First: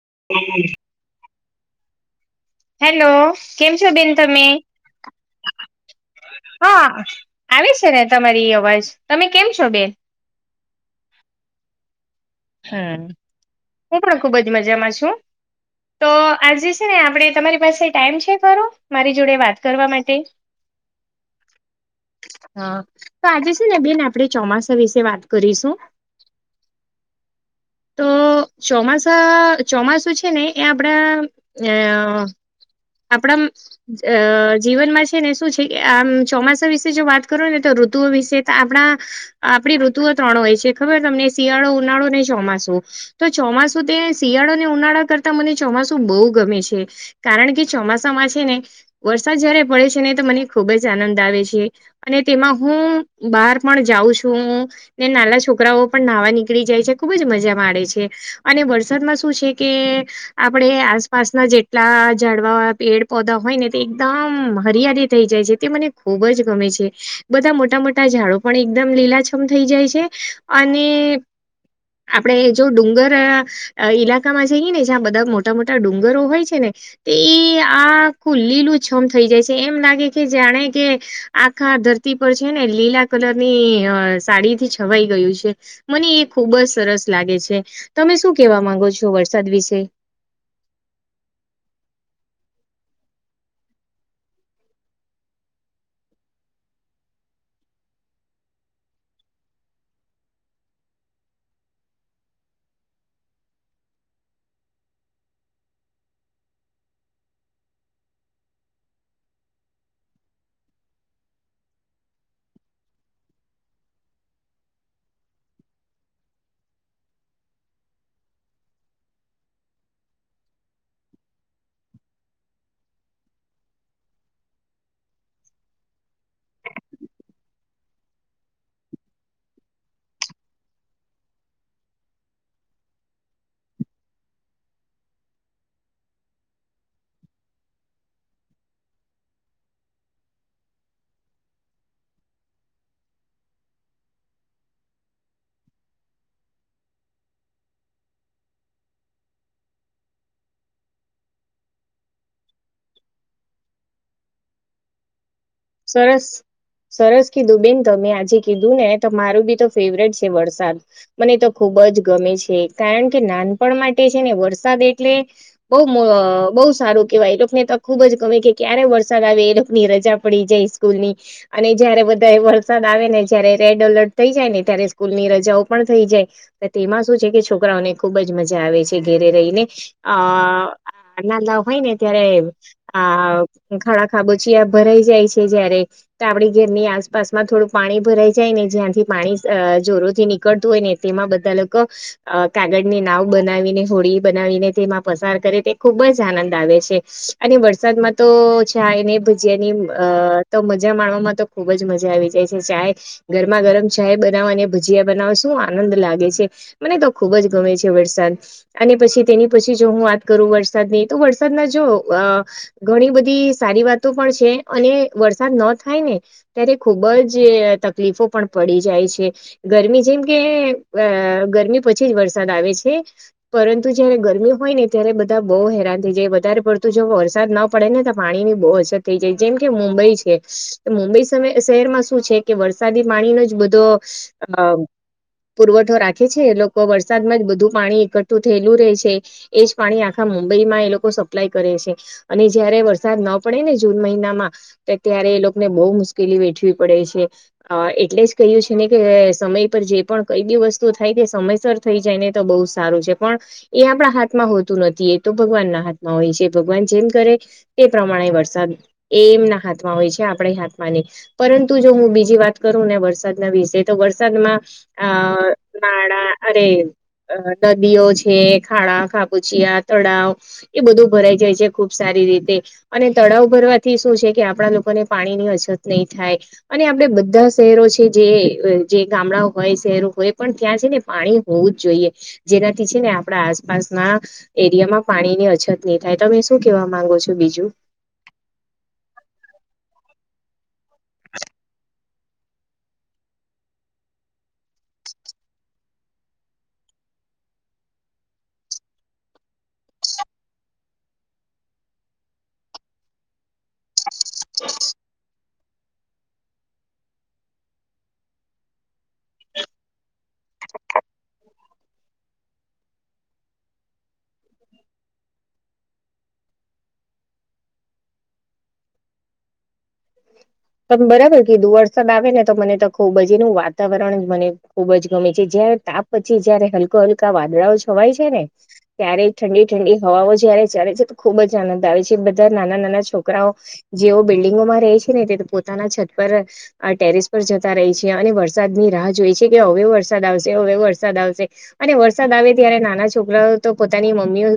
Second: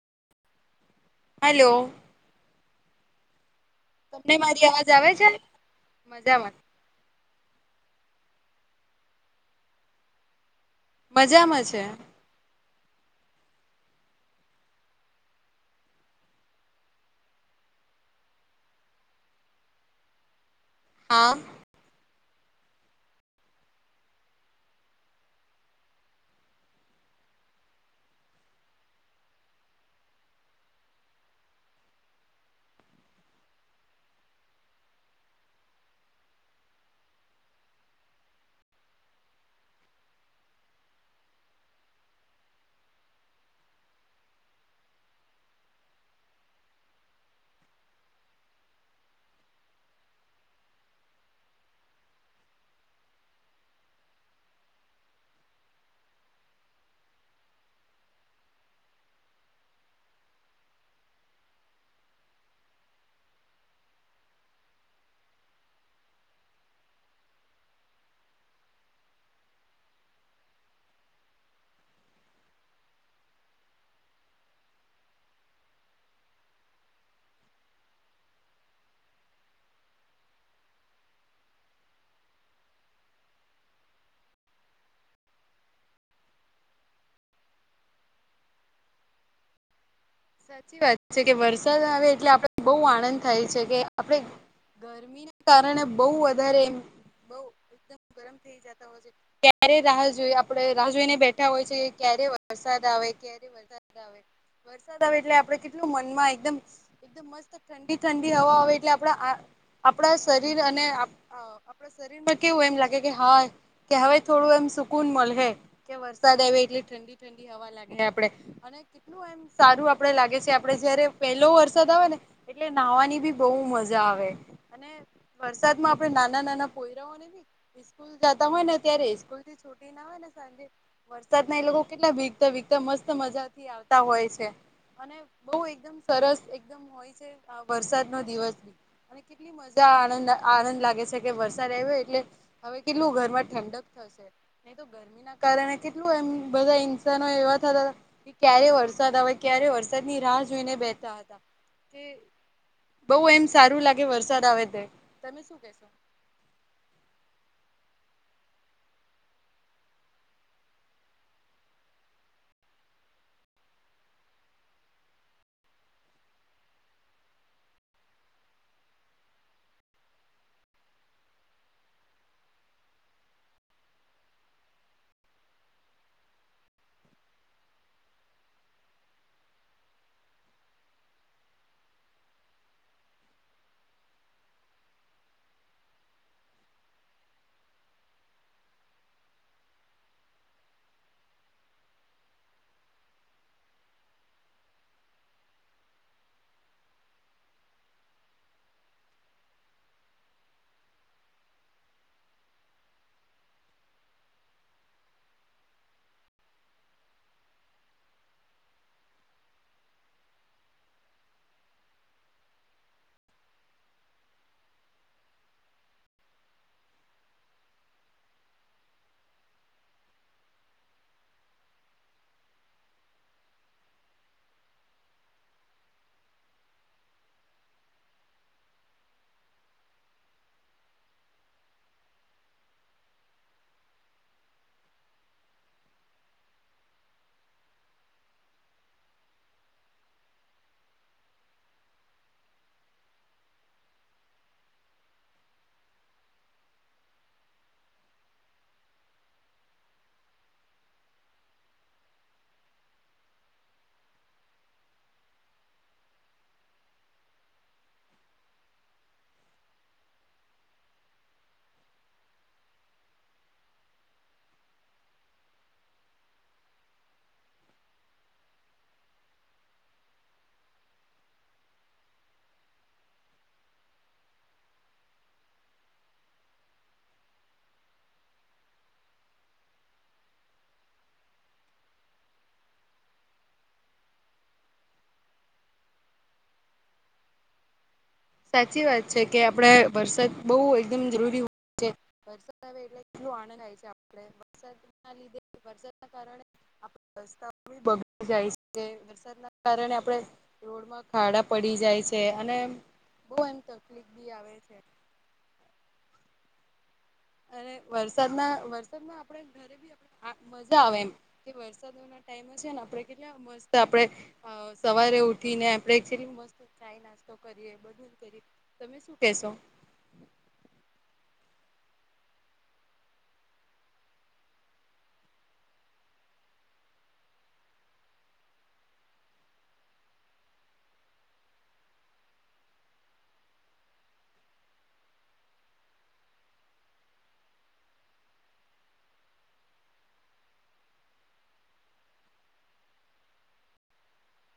[unintelligible] Hello hello. કેમ છો બેન તમે મારી અવાજ આવે છે મજામાં હા આવી છે ને. તમારી અવાજ તમે કેમ છો બેન. મજામાં છે. હ, હું પણ ખુબ જ મજામાં છું. તો આજે છે ને આપણે તમારી પાસે ટાઈમ છે ખરો મારી જોડે વાત કરવા માટે. હા. હા તો આજે છે ને બેન આપણે ચોમાસા વિશે વાત કરીશું. [inaudible] તો ચોમાસા ચોમાસું છે ને એ આપણા અ. આપણામ અ જીવનમાં છે ને શું છે કે આમ ચોમાસા વિશે જો વાત કરો ને તો રો ઋતુઓ વિશે તો આપણા આપણી ઋતુઓ ત્રણ હોય છે ખબર તમને શિયાળો ઉનાળો ને ચોમાસું. તો ચોમાસું તે શિયાળો ને ઉનાળા કરતા મને ચોમાસું બહુ ગમે છે કારણ કે ચોમાસામાં છે ને વરસાદ જયારે પડે છે ને તો મને ખુબ જ આનંદ આવે છે અને તેમાં હું હું બહાર પણ જાઉં છું હું ને નાના છોકરાઓ પણ નાહવા નીકળી જાય છે ખુબ જ મજા મા પડે છે અને વરસાદમાં શું છે કે આપણે આસપાસના જેટલા ઝાડ વા પેડ પોઘા હોય ને એકદમ હરિયાળી થઈ જાય છે તે મને ખુબ જ ગમે છે. બ બધા મોટા મોટા ઝાડો પણ એકદમ લીલાછમ થઈ જાય છે અને. આપણેે જો ડુંગર અ ઈલાકામાં જઈએ ને જ્યાં બધા મોટા મોટા ડુંગરો હોય છે ને. તે આ. આખું લીલુંછમ થઈ જાય છે એમ લાગે કે જાણે કે આખા ધરતી પર છે ને લીલા કલર ની અ સાડી થી છવાઈ ગયું છે મને એ ખુબ જ સરસ લાગે છે. તમે શું કેવા માંગો છો વરસાદ વિશે. સાચી વાત છે કે વરસાદ આવે એટલે આપડ બહુ આનંદ થાય છે કે આપડે ગરમી ના કારણે બહુ વધારે એમ બહુ એકદમ. ગરમ થઈ જતા હોય છે ક્યારે રાહ જોઈ આપણે રાહ જોઈને બેઠા હોય છે ક્યારે વરસાદ આવે. ક્યારે વરસાદ આવે, વરસાદ આવે એટલે આપડ કેટલું મનમાં એકદમ એકદમ મસ્ત ઠંડી ઠંડી હવા આવે એટલે આપડા આ આપણા શરીર અને આ અ આપણા શરીરમાં કેવું એમ લાગે કે હા કહેવાય થોડું એમ. સુકૂન મલહે કે વરસાદ આવે એટલે ઠંડી ઠંડી હવા લાગે આપડે અને કેટલું એમ. સારું આપડે લાગે છે આપડે જયારે પહેલો વરસાદ આવે ને એટલે નાહવાની બી બહુ મજા આવે. અને. વરસાદ માં આપડે નાના નાના પોઈરા ઓ ને બી ઈસ્કૂલ જતા હોય ને ત્યારે ઈ સ્કૂલ થી છુટી ને આવે ને. સાંજે વરસાદના એ લોકો કેટલા ભીગતા ભીગતા મસ્ત મજાથી આવતા હોય છે. અને બહુ એકદમ સરસ એકદમ હોય છે, આ વરસાદ નો દિવસ ભી અને કેટલી મજા આવે. આનંદ લા આનંદ લાગે છે, કે વરસાદ આવ્યો એટલે હવે કેટલું ઘરમાં ઠંડક થશે નહી. ગરમી ના કારણે કેટલું એમ બધા ઇન્સાનો એવા થતા કે ક્યારે વરસે. વરસાદ હવે ક્યારે વરસાદ ની રાહ જોઈને બેતા હતા. બઉ એમ સારું લાગે વરસાદ આવે તે. તમે શું કેશો સરસ સરસ કીઘુ બેન. તમે આજે કીધું ને તો મારું બી તો ફેવરેટ છે, વરસાદ મને તો ખુબ જ ગમે છે. કારણ કે નાનપણ માટે છે, ને વરસાદ એટલે બહુ મ બહુ સારું કેવાય એલોકને તો. ખુબ જ ગમે કે ક્યારે વરસાદ આવે એ લોકોની રજા પડી જાય સ્કૂલ ની અને જયારે બધા વરસાદ આવે ને જયારે રેડ એલર્ટ થઈ જાય ને ત્યારે સ્કૂલ ની રજાઓ પણ થઈ જાય તેમાં શું છે કે છોકરાઓને ખુબ જ મજા આવે છે ઘેરે રહીને અ નાલા હોય ને ત્યારે આ ખાડા ખાબોચીયા ભરાઈ જાય છે જયારે તો આપડી ઘરની આસપાસમાં થોડું પાણી ભરાઈ જાય ને જ્યાંથી પાણી અ જોર થી નીકળતું હોય ને તેમાં બધા લોકો અ કાગળની નાવ બનાવીને હોળી બનાવીને તેમાં પસાર કરે તે ખુબ જ આનંદ આવે છે, અને વરસાદમાં તો છે, એને ભજીયાની અ તો મજા માણવામાં તો ખુબ જ મજા આવી જાય છે, ચાય ગરમા ગરમ ચાય બનાવા અને ભજી જીયા બનાવો શું આનંદ લાગે છે, મને તો ખુબ જ ગમે છે વરસાદ અને પછી તેની પછી જો હું વાત કરું વરસાદની તો વરસાદમાં જો અ ઘણી બધી સારી વાતો પણ છે અને વરસાદ ન થાય ને ત્યારે ખુબ જ તકલીફો પણ પડી જાય છે. ગરમી જેમ કે અ ગરમી પછી જ વરસાદ આવે છે પરંતુ જયારે ગરમી હોય ય ને ત્યારે બધા બહુ હેરાન થઈ જાય વધારે પડતું જો વરસાદ ના પડે ને તો પાણી ની બહુ અછત થઈ જાય જેમ કે મુંબઈ છે, મુંબઈ શહેરમાં શું છે કે વરસાદી પાણીનો જ બધો હા. પુરવઠો રાખે છે, લોકો વરસાદમાં જ બધું પાણી એકઠું થયેલું રહે છે, એજ પાણી આખા મુંબઈમાં એ લોકો સપ્લાય કરે છે, અને જયારે વરસાદ ન પડે ને જૂન મહિના મા ત્યારે એ લોકોને બહુ મુશ્કેલી વેઠવી પડે છે, એટલે જ કહ્યું છે ને કે સમય પર જે પણ કઈ બી વસ્તુ થાય કે સમયસર થઈ જાય ને તો બહુ સારું છે, પણ એ આપણા હાથ મા હોતું નથી એ તો ભગવાન ના હાથમાં હોય છે, ભગવાન જેમ કરે તે પ્રમાણે વરસાદ એ એમના હાથમાં હોય છે, આપણે હાથમાંની પરંતુ જો હું બીજી વાત કરું ને વરસાદના વિશે તો વરસાદમાં અ નાળા અરે અ નદીઓ છે, ખાણા ખાબુચિયા તળાવ એ બધું ભરાઈ જાય છે, ખુબ સારી રીતે અને તળાવ ભરવા થી શું છે કે આપણા લોકોને પાણી ની અછત નહીં થાય અને આપડે બધા શહેરો છે જે જે ગામડા હોય શહેરો હોય પણ ત્યાં છે ને પાણી હોવું જ જોઈએ જેનાથી છે ને આપડા આસપાસ ના એરિયામાં પાણીની અછત નહી થાય તમે શું કેવા માંગો છો બીજું? સાચી વાત છે, કે આપડે વરસાદ બઉ એકદમ જરૂરી હોય આવે એટ કેટલું આનંદ છે, આપડે વરસાદ ના લીધે વરસાદ ના કારણે રસ્તા. બગડી જાય છે, વરસાદના કારણે આપણે રોડમાં ખાડા પડી જાય છે અને બહુ એમ તકલીફ બી આવે છે અને વરસાદના વરસાદમાં આપડે ઘરે બી આપ આ મજા આવે એમ કે વરસાદ ના ટાઈમ છે ને આપડે કેટલા મસ્ત આપડે સવારે ઉઠીને આપડે મસ્ત ચાય નાસ્તો કરીએ બધું જ કરીએ તમે શું કેશો? [inaudible] બરાબર કે કીઘુ વરસાદ આવે ને તો મને તો ખુબ જ એનું વાતાવરણ મને ખુબ જ ગમે છે, જ્યાં તાપ પછી જયારે હલકો હલકા વાદળાઓ છવાય છે ને ત્યારે ઠંડી ઠંડી હવાઓ જયારે ચડે છે, તો ખુબ જ આનંદ આવે છે, બધા નાના નાના છોકરાઓ જેવો બિલ્ડિંગોમાં રહે છે. પોતાના છત પર અ ટેરેસ પર જતા રહી છે, અને વરસાદ ની રાહ જોએ છે, કે હવે વર સાદ આવશે હવે વરસાદ આવશે અને વરસાદ આવે ત્યારે નાના છોકરાઓ તો પોતાની મમ્મીઓ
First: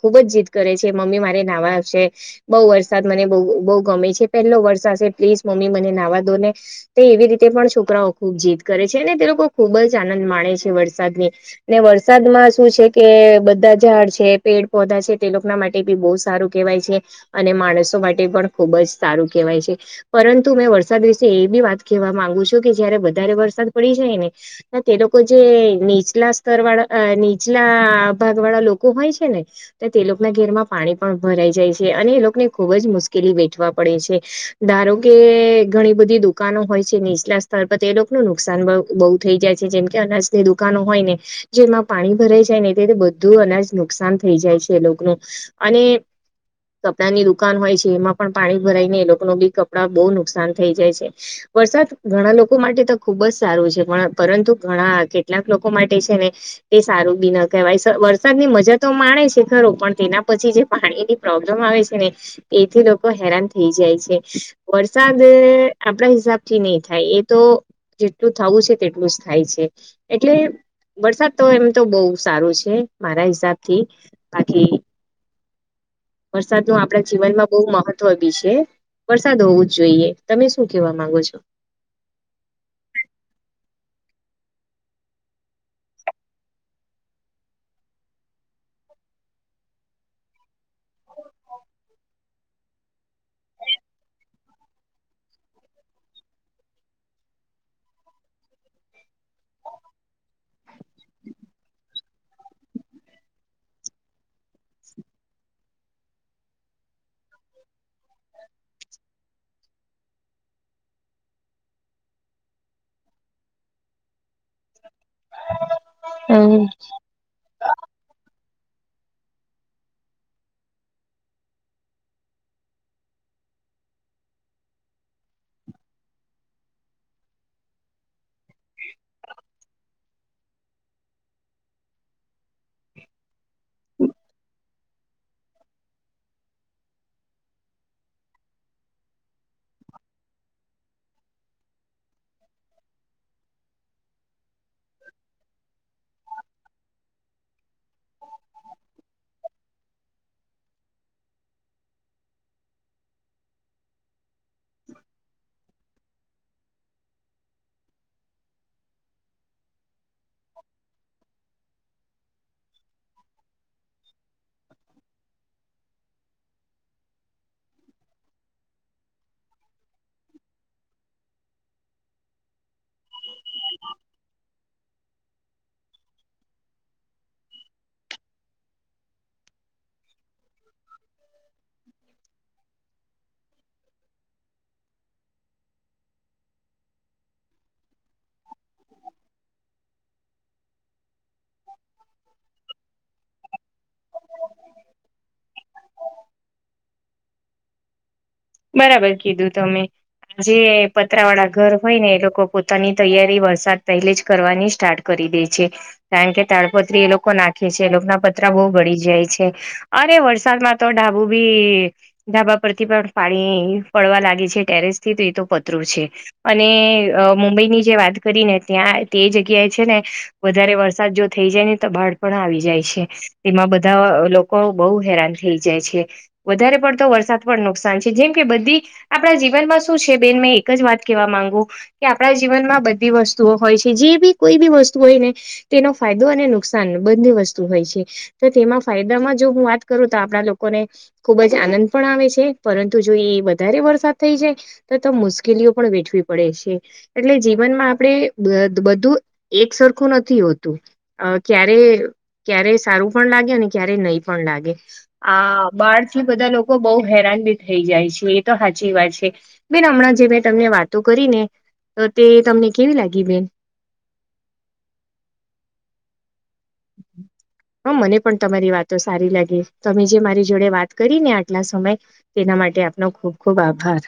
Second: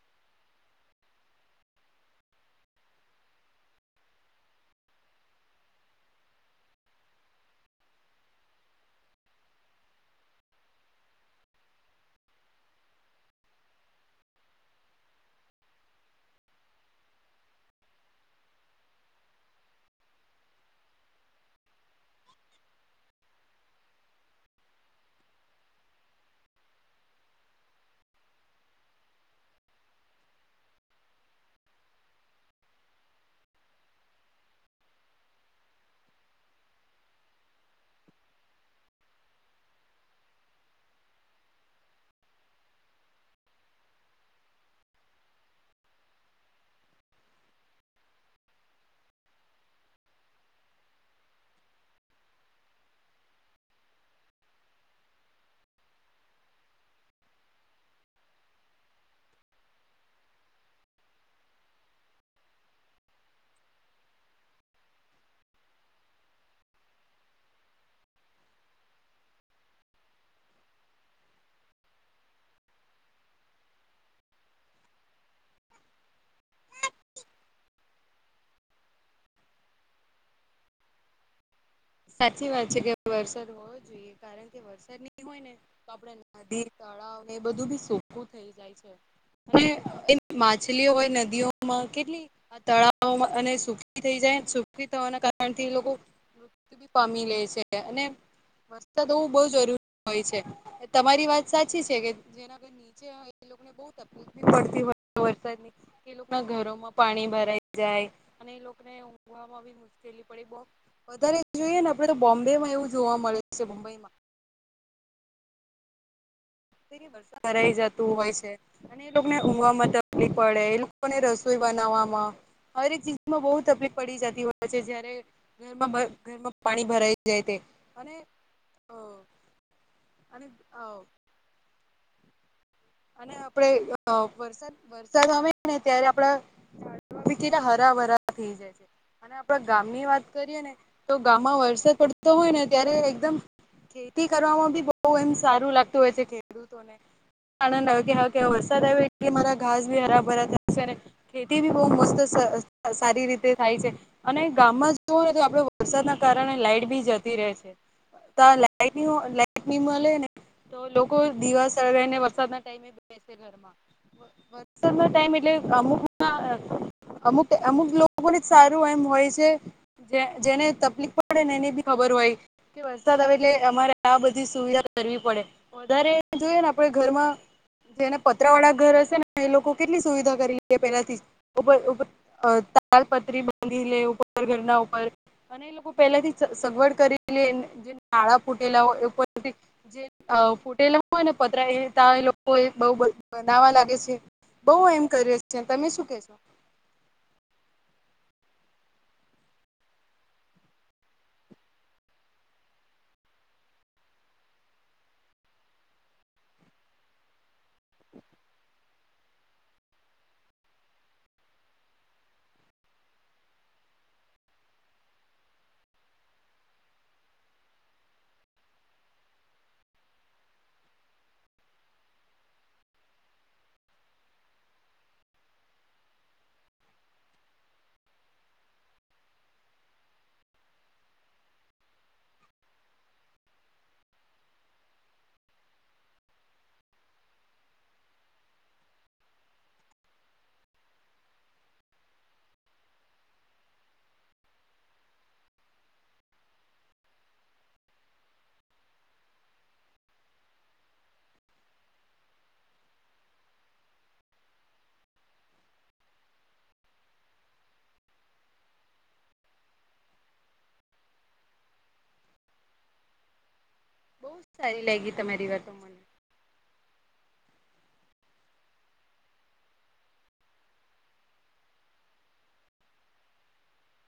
ખુબ જ જીદ કરે છે, મમ્મી મારે નાહવા આવશે બહુ વરસાદ મને બઉ બહુ બહુ ગમે છે, પહેલો વર સાસે પ્લીઝ મમ્મી મને નાવા દો ને એવી રીતે પણ છોકરાઓ ખુબ જીદ કરે છે અને તે લોકો ખૂબ બહુજ આનંદ માણે છે વરસાદની ને વરસાદમાં શું છે કે બધા ઝાડ છે પેડ પો ધા છે તે લોકના માટે બી બહુ સારું કેહેવાય છે અને માણસો માટે પણ ખુબ જ સારું કેહેવાય છે. પરંતુ મેં વરસાદ વિશે એ બી વાત કેવા માંગુ છું કે જયારે વધારે વરસાદ પડી જાય ને. તે લોકો જે નીચલા સ્તર વાળા અ નીચલા ભાગ વાળા લોકો હોય છે ને. તે લોકના ઘેરમાં પાણી પણ ભરાઈ જાય છે અને એ લોકોને ખુબ જ મુશ્કેલી વેઠવા પડે છે. ધારો કે ઘણી બધી દુકાનો હોય છે નીચલા સ્થળ પર તે લોકો ન નુકસાન બવ બહુ થઈ જાય. છે જેમ કે અનાજની દુકાનો હોય ને જે એમાં પાણી ભરાઈ જાય ને તેથી બધું અનાજ નુકસાન થઈ જાય. છે લોક નો અને કપડાની દુકાન હોય છે એમાં પણ પાણી ભરાઈને એ લોકોનો બી કપડા બહુ નુકસાન થઈ જાય છે વરસાદ ઘણા લોકો માટે તો ખુબ જ સારું છે પ પણ પરંતુ. ઘણા કેટલાક લોકો માટે છે ને એ સારું બી ન કહેવાય વરસાદ ની મજા તો માણે છે. ખરો પણ તેના પછી જે પાણી ની પ્રોબ્લેમ આવે છે ને તેથી લોકો હેરાન થઈ જાય છે. વરસાદ આપડા હિસાબથી નહી થાય એ તો જેટલું થવું છે તેટલું જ થાય છે એટલે વરસાદ તો એમ તો બહુ સારો છે મારા હિસાબથી બાકી વરસાદ નુ આપડા જીવનમાં બહુ મહત્વ બી છે. વરસાદ હોવું જ જોઈએ તમે શું કેવા માંગો છો? સાચી વાત છે કે વરસાદ હોવો જોઈએ કારણ કે વરસાદ ની હોય ને તો આપડા નદી ત તળાવ ને એ બધું બી સુકુ થઈ જાય છે. અને એ માછલીઓ હોય નદીઓમાં કેટલી તળાવમાં અને સુખી થઈ જાય સુખી થવાના કારણ થી લોકો મૃત્યુ બી પામી લે છે અને વરસાદ હોવું બઉ જરૂરી હોય છે. તમારી વાત સાચી છે કે જેના ઘર નીચે હોય એ લોક બહુ તકલીફ પડતી હોય વરસાદની એ લોકો ના ઘરોમાં પાણી ભરાઈ જાય અને ને ઉઘવામાં મુશ્કેલી પડી બહુ વધારે જોઈએ ને આપડે તો બોમ્બે માં એવું જોવા મળે છે મુબઈમાં. [inaudible] વરસાદ ભરાઈ જતું હોય છે. અને એ લોકોને ઊમવામાં તકલીફ પડે એ લોકોને રસોઈ બનાવવામાં હરે એક ચીજમાં બહુ તકલીફ પડી જતી હોય છે જયારે ઘરમાં ઘરમાં પાણી ભરાઈ જાય તે. અને [inaudible] અને અ અને આપડે અ વરસાદ વરસાદ આવે ને ત્યારે આપડા ઝાડવા ભી કેટલા હરા વધાર થઈ જાય છે. અને આપણા ગામની વાત કરીએ ને તો ગામમાં વરસાદ પડતો હોય ને ત્યારે એકદમ ખેતી કરવામાં બી બહુ એમ સારું લાગતું હોય છે ખેડૂતોને. આનંદ આયો કે હા કે વરસાદ આવે કે મારા ઘાસ ભી હરા ભરા થશે અને ખેતી ભી બહુ મસ્ત અ અ સારી રીતે થાય છે અને ગામમાં જોવો ને તો આપડો વરસાદના કારણે લાઈટ બી જતી રે છે. તા લાઈટ લાઈટ ની મલે ને તો લોકો દીવા સળાગાઈને વરસાદ ના ટાઈમે બેસે ઘરમાં વરસાદ નો ટાઈમ એટલે અમુકના અમુક અમુક લોકોને જ સારું એમ હોય છે. જે જેને તકલીફ પડેને એને બી ખબર હોય કે વરસાદ આવે એટલે અમારે આ બધી સુવિધા કરવી પડે વધારે જોઈએ ને આપડે ઘરમાં જેના પત્રા વાળા ઘર હશે ને એ લોકો કેટલી સુવિધા કરી લે પેલાથી ઉપર ઉપર અ તાડપત્રી બાંધી લે ઉપર ઘરના ઉપર. અને એ લોકો પહેલા થી સગવડ કરી લે જે નાળા ફૂટેલા હોય એ જે હ ફૂટેેલા હોય ને પત્રા એ તા એ લોકો એ બઉ બધ બનાવા લાગે છે બઉ એમ કરી છે તમે શું કેશો. [inaudible] બરાબર કીધું તમે. જે પતરા વાળા ઘર હોય ને એ લોકો પોતાની તૈયારી વરસાદ પહેલે જ કરવાની સ્ટાર્ટ કરી. દીધી છે કારણ કે તાડપત્રી એ લોકો નાખે છે એ લોકો ના પતરા બહુ બળી જાય છે અરે. વરસાદ માં તો ઢાબું ભી ઢાબા પરથી પણ. પાણી પડવા લાગે છે ટેરેસ થી તે એ તો પતરું છે અને એ મુંબઈની જે વાત. કરીને ત્યાં તે જગ્યાએ છે ને વધારે વરસાદ જો થઈ જાય ને તો બાઢ પણ આવી જાય છે. તેમાં બધા લોકો બહુ હેરાન થઈ જાય છે વધારે પડતો વરસાદ પણ નુકસ જેમ કે બધી આપણા જીવનમાં શું છે બેન મેં એક જ વાત કેવા માંગુ કે આપણા જીવનમાં. બધી વસ્તુઓ હોય છે જે બી કોઈ બી વસ્તુ હોય ને તેનો ફાયદો અને નુકસાન બંને વસ્તુ હોય. છે તો તેમાં ફાયદામાં જો હું વાત કરું તો આપણા લોકોને ખુબ જ આનંદ પણ આવે છે. પરંતુ જો એ વધારે વરસાદ થઈ જાય તો મુશ્કેલીઓ પણ વેઠવી પડે છે એટલે જીવન જીવનમાં આપણે બધું એક સરખું નથી હોતું અ ક્યારે સારું પણ લાગે અને ક્યારે નહીં પણ લાગે આ બાર થી બધા લોકો બવ હેરાન થઈ જાય છે એ તો હાચી વાત છે બેન હમણાં જે મેં તમને વાતો કરી ને તો તે તમને કેવી લાગી બેન બોવ જ સારી લાગી તમારી વાતો મને [unintelligible] હા મને પણ તમારી વાતો સારી લાગી તમે જે મારી જોડે વાત કરી ને આટલા સમય તેના માટે આપનો ખૂબ ખૂબ આભાર